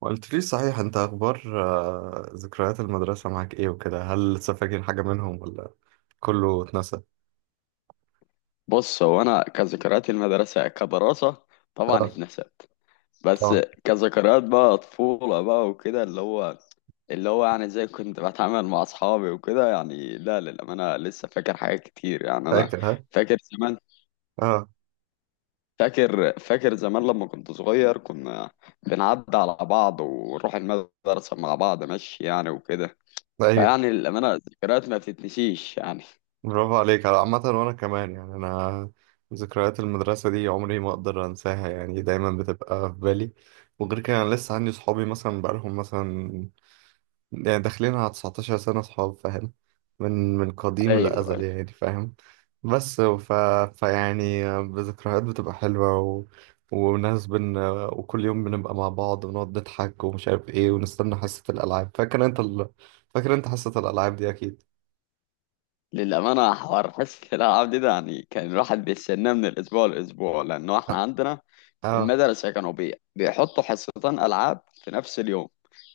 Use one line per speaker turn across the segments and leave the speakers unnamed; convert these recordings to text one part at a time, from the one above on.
قلت لي صحيح، انت اخبار؟ آه، ذكريات المدرسة معاك ايه وكده، هل لسه فاكر حاجة منهم ولا كله اتنسى؟
بص هو انا كذكريات المدرسه كدراسه طبعا
اه.
اتنست. بس
طبعا.
كذكريات بقى طفوله بقى وكده اللي هو يعني زي كنت بتعامل مع اصحابي وكده، يعني لا للامانه لسه فاكر حاجات كتير يعني. انا
فاكر، ها؟
فاكر زمان،
اه.
فاكر زمان لما كنت صغير. كنا بنعدي على بعض ونروح المدرسه مع بعض ماشي يعني وكده.
ايوه.
فيعني للامانه الذكريات ما بتتنسيش يعني.
برافو عليك، على عامة وانا كمان يعني انا ذكريات المدرسة دي عمري ما اقدر انساها، يعني دايما بتبقى في بالي. وغير كده انا لسه عندي صحابي مثلا، بقالهم مثلا يعني داخلين على 19 سنة صحاب، فاهم؟ من قديم
ايوه،
الأزل يعني، فاهم؟ بس فيعني بذكريات بتبقى حلوة وناس وكل يوم بنبقى مع بعض ونقعد نضحك ومش عارف ايه ونستنى حصة الألعاب. فاكر انت حصة الألعاب دي أكيد.
للأمانة حوار حصة الألعاب دي ده يعني كان الواحد بيستناه من الأسبوع للأسبوع، لأنه إحنا
اه.
عندنا في
آه،
المدرسة كانوا بيحطوا حصتين ألعاب في نفس اليوم.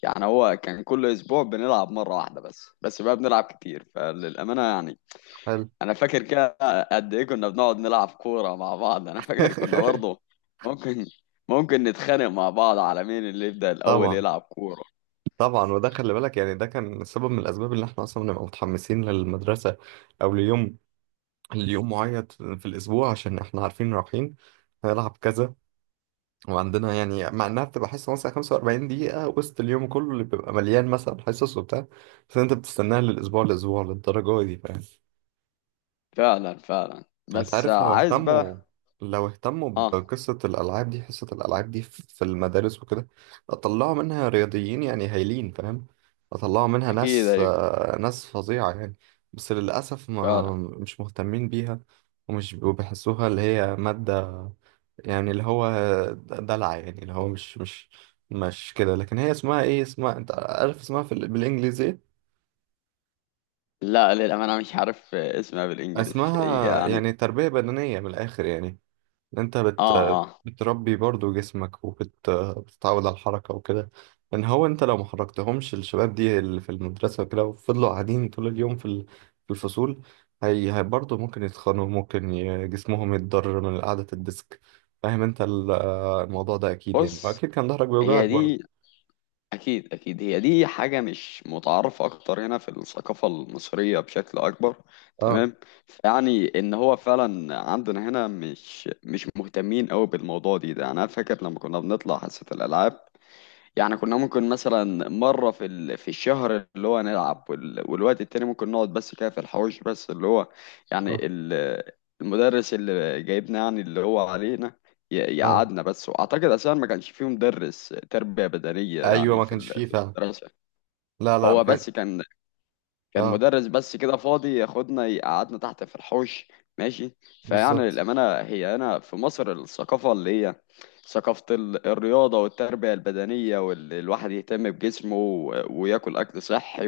يعني هو كان كل أسبوع بنلعب مرة واحدة بس بقى بنلعب كتير. فللأمانة يعني
حلو.
أنا فاكر كده. قد إيه كنا بنقعد نلعب كورة مع بعض! أنا فاكر كنا برضه ممكن ممكن نتخانق مع بعض على مين اللي يبدأ الأول
طبعا،
يلعب كورة.
طبعا. وده خلي بالك يعني ده كان سبب من الأسباب اللي احنا أصلا بنبقى متحمسين للمدرسة، أو ليوم اليوم معين في الأسبوع، عشان إحنا عارفين رايحين هنلعب كذا. وعندنا يعني مع إنها بتبقى حصة مثلا 45 دقيقة وسط اليوم كله اللي بيبقى مليان مثلا حصص وبتاع، بس أنت بتستناها للأسبوع لأسبوع للدرجة دي، فاهم؟
فعلا فعلا.
انت
بس
عارف لو
عايز
اهتموا،
بقى.
لو اهتموا
آه.
بقصة الألعاب دي، حصة الألعاب دي في المدارس وكده، طلعوا منها رياضيين يعني هايلين، فاهم؟ طلعوا منها
أكيد.
ناس،
أيوه.
آه، ناس فظيعة يعني. بس للأسف ما
فعلا.
مش مهتمين بيها. ومش وبيحسوها اللي هي مادة، يعني اللي هو دلع، يعني اللي هو مش مش كده. لكن هي اسمها ايه، اسمها انت عارف اسمها في بالإنجليزي.
لا للأمانة مش عارف اسمها بالإنجلش
اسمها
يعني.
يعني تربية بدنية من الآخر يعني. انت
آه آه.
بتربي برضو جسمك وبتتعود على الحركة وكده. ان هو انت لو ما حركتهمش الشباب دي اللي في المدرسة وكده وفضلوا قاعدين طول اليوم في في الفصول، هي برضو ممكن يتخنوا، ممكن جسمهم يتضرر من قعدة الديسك، فاهم انت؟ الموضوع ده اكيد يعني،
بص،
واكيد كان ظهرك بيوجعك
هي
برضو.
دي. أكيد أكيد هي دي حاجة مش متعارفة أكتر هنا في الثقافة المصرية بشكل أكبر،
اه
تمام. يعني إن هو فعلا عندنا هنا مش مهتمين أوي بالموضوع دي ده. أنا فاكر لما كنا بنطلع حصة الألعاب، يعني كنا ممكن مثلا مرة في الشهر اللي هو نلعب، والوقت التاني ممكن نقعد بس كده في الحوش بس، اللي هو يعني
صح.
المدرس اللي جايبنا يعني اللي هو علينا
اه
يقعدنا بس. وأعتقد أساسا ما كانش فيه مدرس تربية بدنية
ايوه،
يعني
ما كانش فيه
في
فعلا.
المدرسة.
لا لا، ما
هو
كان.
بس كان
اه
مدرس بس كده فاضي ياخدنا يقعدنا تحت في الحوش ماشي. فيعني
بالظبط.
للأمانة هي هنا في مصر الثقافة اللي هي ثقافة الرياضة والتربية البدنية، واللي الواحد يهتم بجسمه وياكل أكل صحي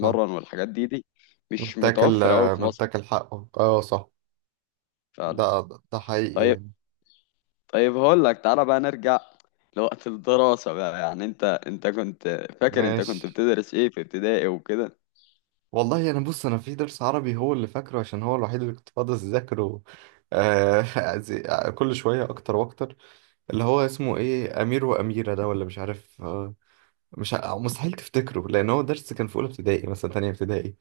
صح.
والحاجات دي مش
متاكل،
متوفرة أوي في مصر.
متاكل حقه، اه صح.
فعلا.
ده ده حقيقي
طيب.
يعني.
طيب، هقول لك تعالى بقى نرجع لوقت الدراسة بقى. يعني انت كنت فاكر انت كنت
ماشي.
بتدرس ايه في ابتدائي وكده؟
والله انا بص، انا في درس عربي هو اللي فاكره عشان هو الوحيد اللي كنت فاضي اذاكره. آه. زي- كل شويه اكتر واكتر، اللي هو اسمه ايه، امير واميره ده ولا مش عارف، آه مش ع- مستحيل تفتكره، لان هو درس كان في اولى ابتدائي مثلا تانية ابتدائي،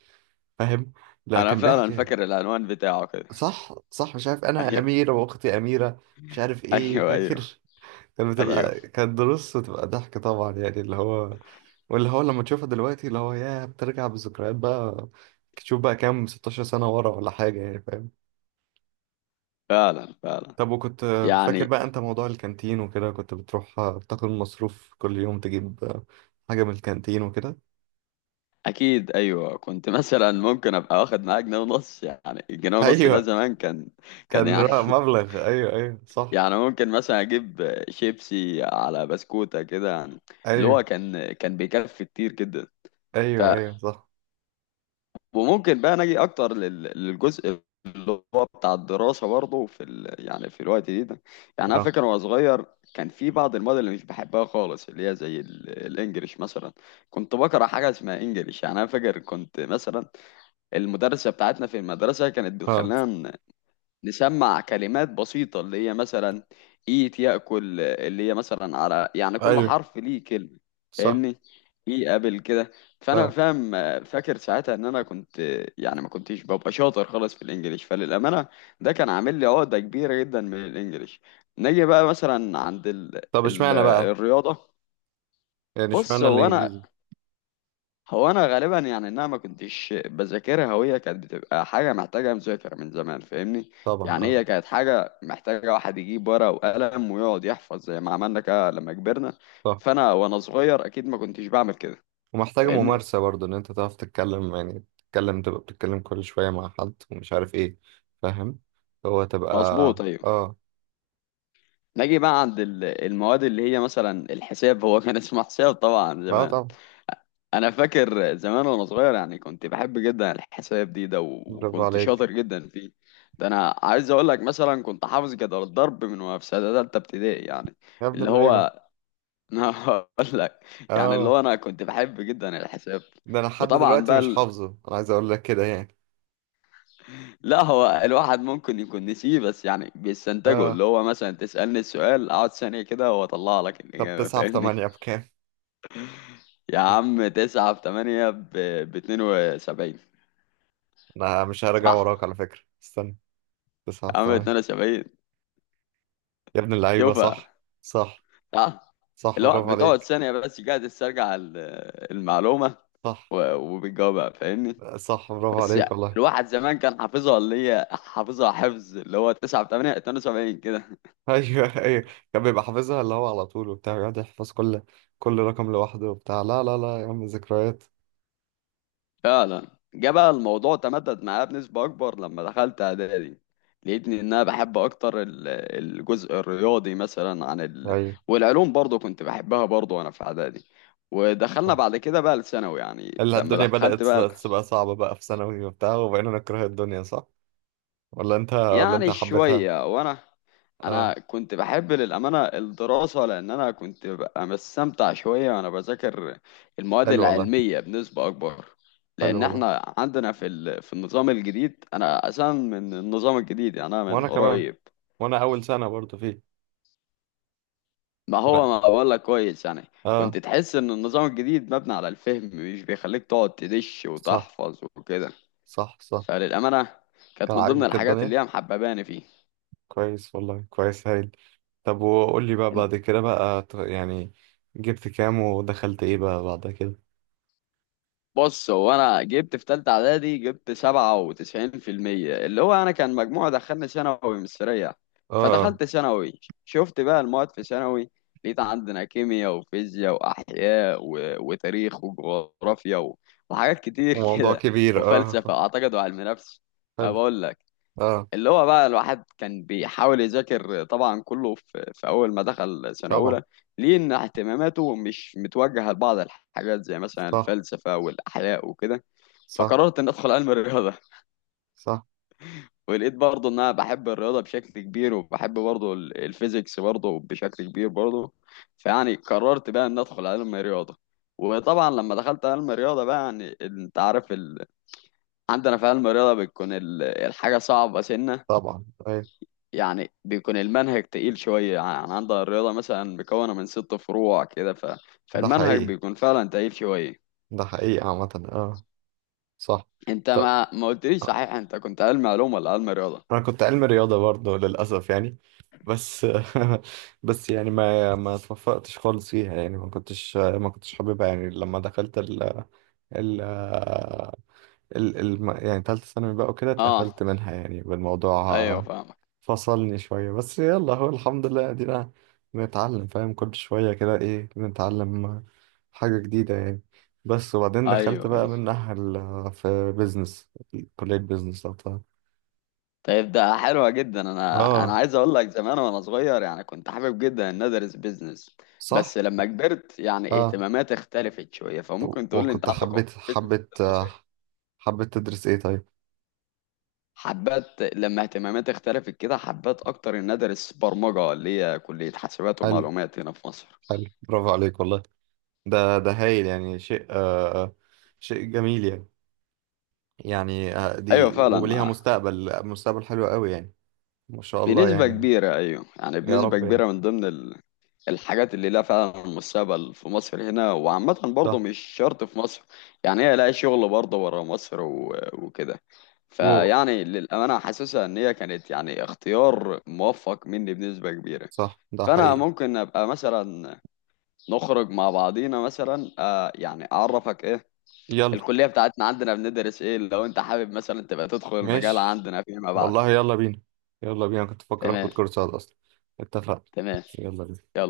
فاهم؟ لا
انا
كان
فعلا
بيحكي.
فاكر العنوان بتاعه كده.
صح صح. مش عارف انا،
ايوه
اميره واختي اميره مش عارف ايه،
ايوه. ايوه
فاكر. كانت
ايوه.
بتبقى، كانت دروس وتبقى ضحك طبعا يعني اللي هو، واللي هو لما تشوفها دلوقتي اللي هو يا بترجع بالذكريات بقى، تشوف بقى كام 16 سنة ورا ولا حاجة، يعني فاهم؟
فعلا فعلا،
طب وكنت فاكر
يعني.
بقى انت موضوع الكانتين وكده، كنت بتروح تاخد مصروف كل يوم، تجيب حاجة من الكانتين وكده؟
اكيد ايوه، كنت مثلا ممكن ابقى واخد معايا جنيه ونص. يعني الجنيه ونص ده
ايوه،
زمان كان، كان
كان
يعني.
رقم مبلغ، ايوه ايوه صح.
يعني ممكن مثلا اجيب شيبسي على بسكوتة كده يعني، اللي هو
ايوه
كان بيكفي كتير جدا.
ايوه ايوه صح.
وممكن بقى نجي اكتر للجزء اللي هو بتاع الدراسه برضه يعني في الوقت دي ده. يعني انا
اه
فاكر وانا صغير كان في بعض المواد اللي مش بحبها خالص، اللي هي زي الانجليش مثلا. كنت بكره حاجه اسمها انجليش يعني. انا فاكر كنت مثلا المدرسه بتاعتنا، في المدرسه كانت
اه
بتخلينا نسمع كلمات بسيطة اللي هي مثلا إيت يأكل، اللي هي مثلا على يعني كل
ايوه
حرف ليه كلمة.
صح.
فاهمني؟ إيه قبل كده. فأنا
اه.
فاهم، فاكر ساعتها إن أنا كنت يعني ما كنتش ببقى شاطر خالص في الإنجليش. فللأمانة ده كان عامل لي عقدة كبيرة جدا من الإنجليش. نيجي بقى مثلا عند
طب
ال...
اشمعنى بقى،
الرياضة.
يعني
بص
اشمعنى الانجليزي؟
هو انا غالبا يعني انها ما كنتش بذاكرها، وهي كانت بتبقى حاجه محتاجه مذاكره من زمان، فاهمني؟
طبعا
يعني
اه.
هي كانت حاجه محتاجه واحد يجيب ورقه وقلم ويقعد يحفظ زي ما عملنا كده لما كبرنا.
صح.
فانا وانا صغير اكيد ما كنتش بعمل كده،
ومحتاجة
فاهمني؟
ممارسة برضه، إن أنت تعرف تتكلم، يعني تتكلم تبقى بتتكلم كل شوية مع حد، ومش عارف إيه. فاهم، هو تبقى.
مظبوط، ايوه.
آه.
نجي بقى عند المواد اللي هي مثلا الحساب. هو كان اسمه حساب طبعا
بقى
زمان.
طبعا.
انا فاكر زمان وانا صغير يعني كنت بحب جدا الحساب ده،
برافو
وكنت
عليك
شاطر جدا فيه. ده انا عايز اقول لك مثلا كنت حافظ جدول الضرب من وانا في سنه ثالثه ابتدائي يعني،
يا ابن
اللي
اللعيبة.
هو انا هقول لك. يعني اللي
آه.
هو انا كنت بحب جدا الحساب،
ده أنا لحد
وطبعا
دلوقتي
بقى
مش حافظه، أنا عايز أقول لك كده يعني.
لا، هو الواحد ممكن يكون نسيه، بس يعني بيستنتجه.
آه.
اللي هو مثلا تسألني السؤال، اقعد ثانية كده واطلع لك
طب
الإجابة،
تسعة في
فاهمني؟
تمانية بكام؟
يا عم تسعة في تمانية ب 72.
أنا مش هرجع وراك
صح.
على فكرة، استنى. تسعة
يا
في
عم
تمانية،
72.
يا ابن اللعيبة.
شوفها.
صح. صح.
اه،
صح
اللي هو
برافو
بتقعد
عليك.
ثانية بس قاعد تسترجع المعلومة،
صح
وبتجاوبها، فاهمني؟
صح برافو
بس
عليك
يعني
والله.
الواحد زمان كان حافظها، اللي هي حافظها حفظ، اللي هو 9 في 8 72 كده.
ايوه ايوه، كان بيبقى حافظها اللي هو على طول وبتاع، يقعد يحفظ كل رقم لوحده وبتاع. لا لا لا يا عم، ذكريات.
فعلا. جه بقى الموضوع تمدد معايا بنسبة أكبر لما دخلت إعدادي. لقيتني إن أنا بحب أكتر الجزء الرياضي مثلا عن
ايوه
والعلوم برضو كنت بحبها برضو وأنا في إعدادي. ودخلنا
صح.
بعد كده بقى الثانوي. يعني
اللي
لما
الدنيا
دخلت
بدأت
بقى
تبقى صعبة بقى في ثانوي وبتاع وبقينا نكره الدنيا، صح؟ ولا انت
يعني
حبيتها؟
شوية، وانا
اه.
كنت بحب للأمانة الدراسة، لان انا كنت ببقى مستمتع شوية وانا بذاكر المواد
حلو والله،
العلمية بنسبة اكبر.
حلو
لان
والله.
احنا عندنا في النظام الجديد، انا اساسا من النظام الجديد يعني انا من
وانا كمان،
قريب.
وانا اول سنة برضو فيه.
ما هو
لا.
ما بقول لك كويس يعني.
اه
كنت تحس ان النظام الجديد مبني على الفهم، مش بيخليك تقعد تدش
صح
وتحفظ وكده.
صح صح.
فللأمانة كانت
كان
من ضمن
عاجبك
الحاجات
الدنيا،
اللي هي محبباني فيه.
كويس والله، كويس هايل. طب وقول لي بقى بعد كده بقى يعني جبت كام ودخلت ايه بقى بعد كده؟
بص هو انا جبت في تالتة اعدادي، جبت 97%، اللي هو انا كان مجموع دخلني ثانوي مش سريع.
اه اه.
فدخلت ثانوي شفت بقى المواد في ثانوي، لقيت عندنا كيمياء وفيزياء واحياء وتاريخ وجغرافيا وحاجات كتير
موضوع
كده،
كبير
وفلسفة
اه.
اعتقد وعلم نفس. ما
حلو.
بقول لك،
اه.
اللي هو بقى الواحد كان بيحاول يذاكر طبعا كله في أول ما دخل سنة
طبعا.
أولى، ليه إن اهتماماته مش متوجهة لبعض الحاجات زي مثلا
صح
الفلسفة والأحياء وكده.
صح
فقررت إن أدخل علم الرياضة.
صح.
ولقيت برضه إن أنا بحب الرياضة بشكل كبير، وبحب برضه الفيزيكس برضه بشكل كبير برضه. فيعني قررت بقى إن أدخل علم الرياضة. وطبعا لما دخلت علم الرياضة بقى يعني انت عارف عندنا في علم الرياضة بتكون الحاجة صعبة سنة.
طبعا ايوه.
يعني بيكون المنهج تقيل شوية. يعني عندها الرياضة مثلا مكونة من 6 فروع كده،
ده
فالمنهج
حقيقي،
بيكون فعلا تقيل شوية.
ده حقيقي عامة اه. صح.
انت
طب
ما قلتليش صحيح انت كنت علم علوم ولا علم رياضة؟
انا كنت علم رياضة برضه للأسف يعني، بس بس يعني ما اتوفقتش خالص فيها يعني، ما كنتش حاببها يعني، لما دخلت ال يعني تالتة ثانوي بقى وكده
اه،
اتقفلت منها يعني
ايوه
بالموضوع.
فاهمك.
فصلني شوية بس يلا، هو الحمد لله ادينا بنتعلم، فاهم كل شوية كده ايه، بنتعلم حاجة جديدة يعني. بس وبعدين
ايوه
دخلت بقى
ايوه.
منها في بيزنس، كلية بيزنس لو تعرف.
طيب ده حلوة جدا. انا
اه
عايز اقول لك زمان وانا صغير يعني كنت حابب جدا ان ادرس بيزنس،
صح.
بس لما كبرت يعني
اه،
اهتماماتي اختلفت شوية. فممكن تقول لي
وكنت
انت عندكم في
حبيت
البيزنس
حبيت
بتدرسوا ايه؟
حبيت تدرس ايه طيب؟
حبات لما اهتماماتي اختلفت كده، حبات اكتر ان ادرس برمجه، اللي هي كليه حاسبات
حلو،
ومعلومات هنا في مصر.
حلو برافو عليك والله، ده هايل يعني شيء، آه شيء جميل يعني، يعني آه،
ايوه
دي
فعلا،
وليها
ما
مستقبل، مستقبل حلو قوي يعني. ما شاء الله
بنسبه
يعني.
كبيره. ايوه يعني
يا
بنسبه
رب يعني.
كبيره من ضمن الحاجات اللي لها فعلا مستقبل في مصر هنا، وعامه برضه
صح
مش شرط في مصر، يعني هي لها شغل برضه بره مصر وكده.
و
فيعني للامانه حاسسها ان هي كانت يعني اختيار موفق مني بنسبه كبيره.
صح، ده
فانا
حقيقي.
ممكن ابقى مثلا نخرج مع بعضينا مثلا، يعني اعرفك ايه
يلا.
الكليه بتاعتنا، عندنا بندرس ايه، لو انت حابب مثلا تبقى تدخل المجال
ماشي
عندنا فيما بعد.
والله، يلا بينا، يلا بينا، كنت فاكر
تمام
اخد كورس صعد اصلا. اتفقنا.
تمام.
يلا بينا.
يلا.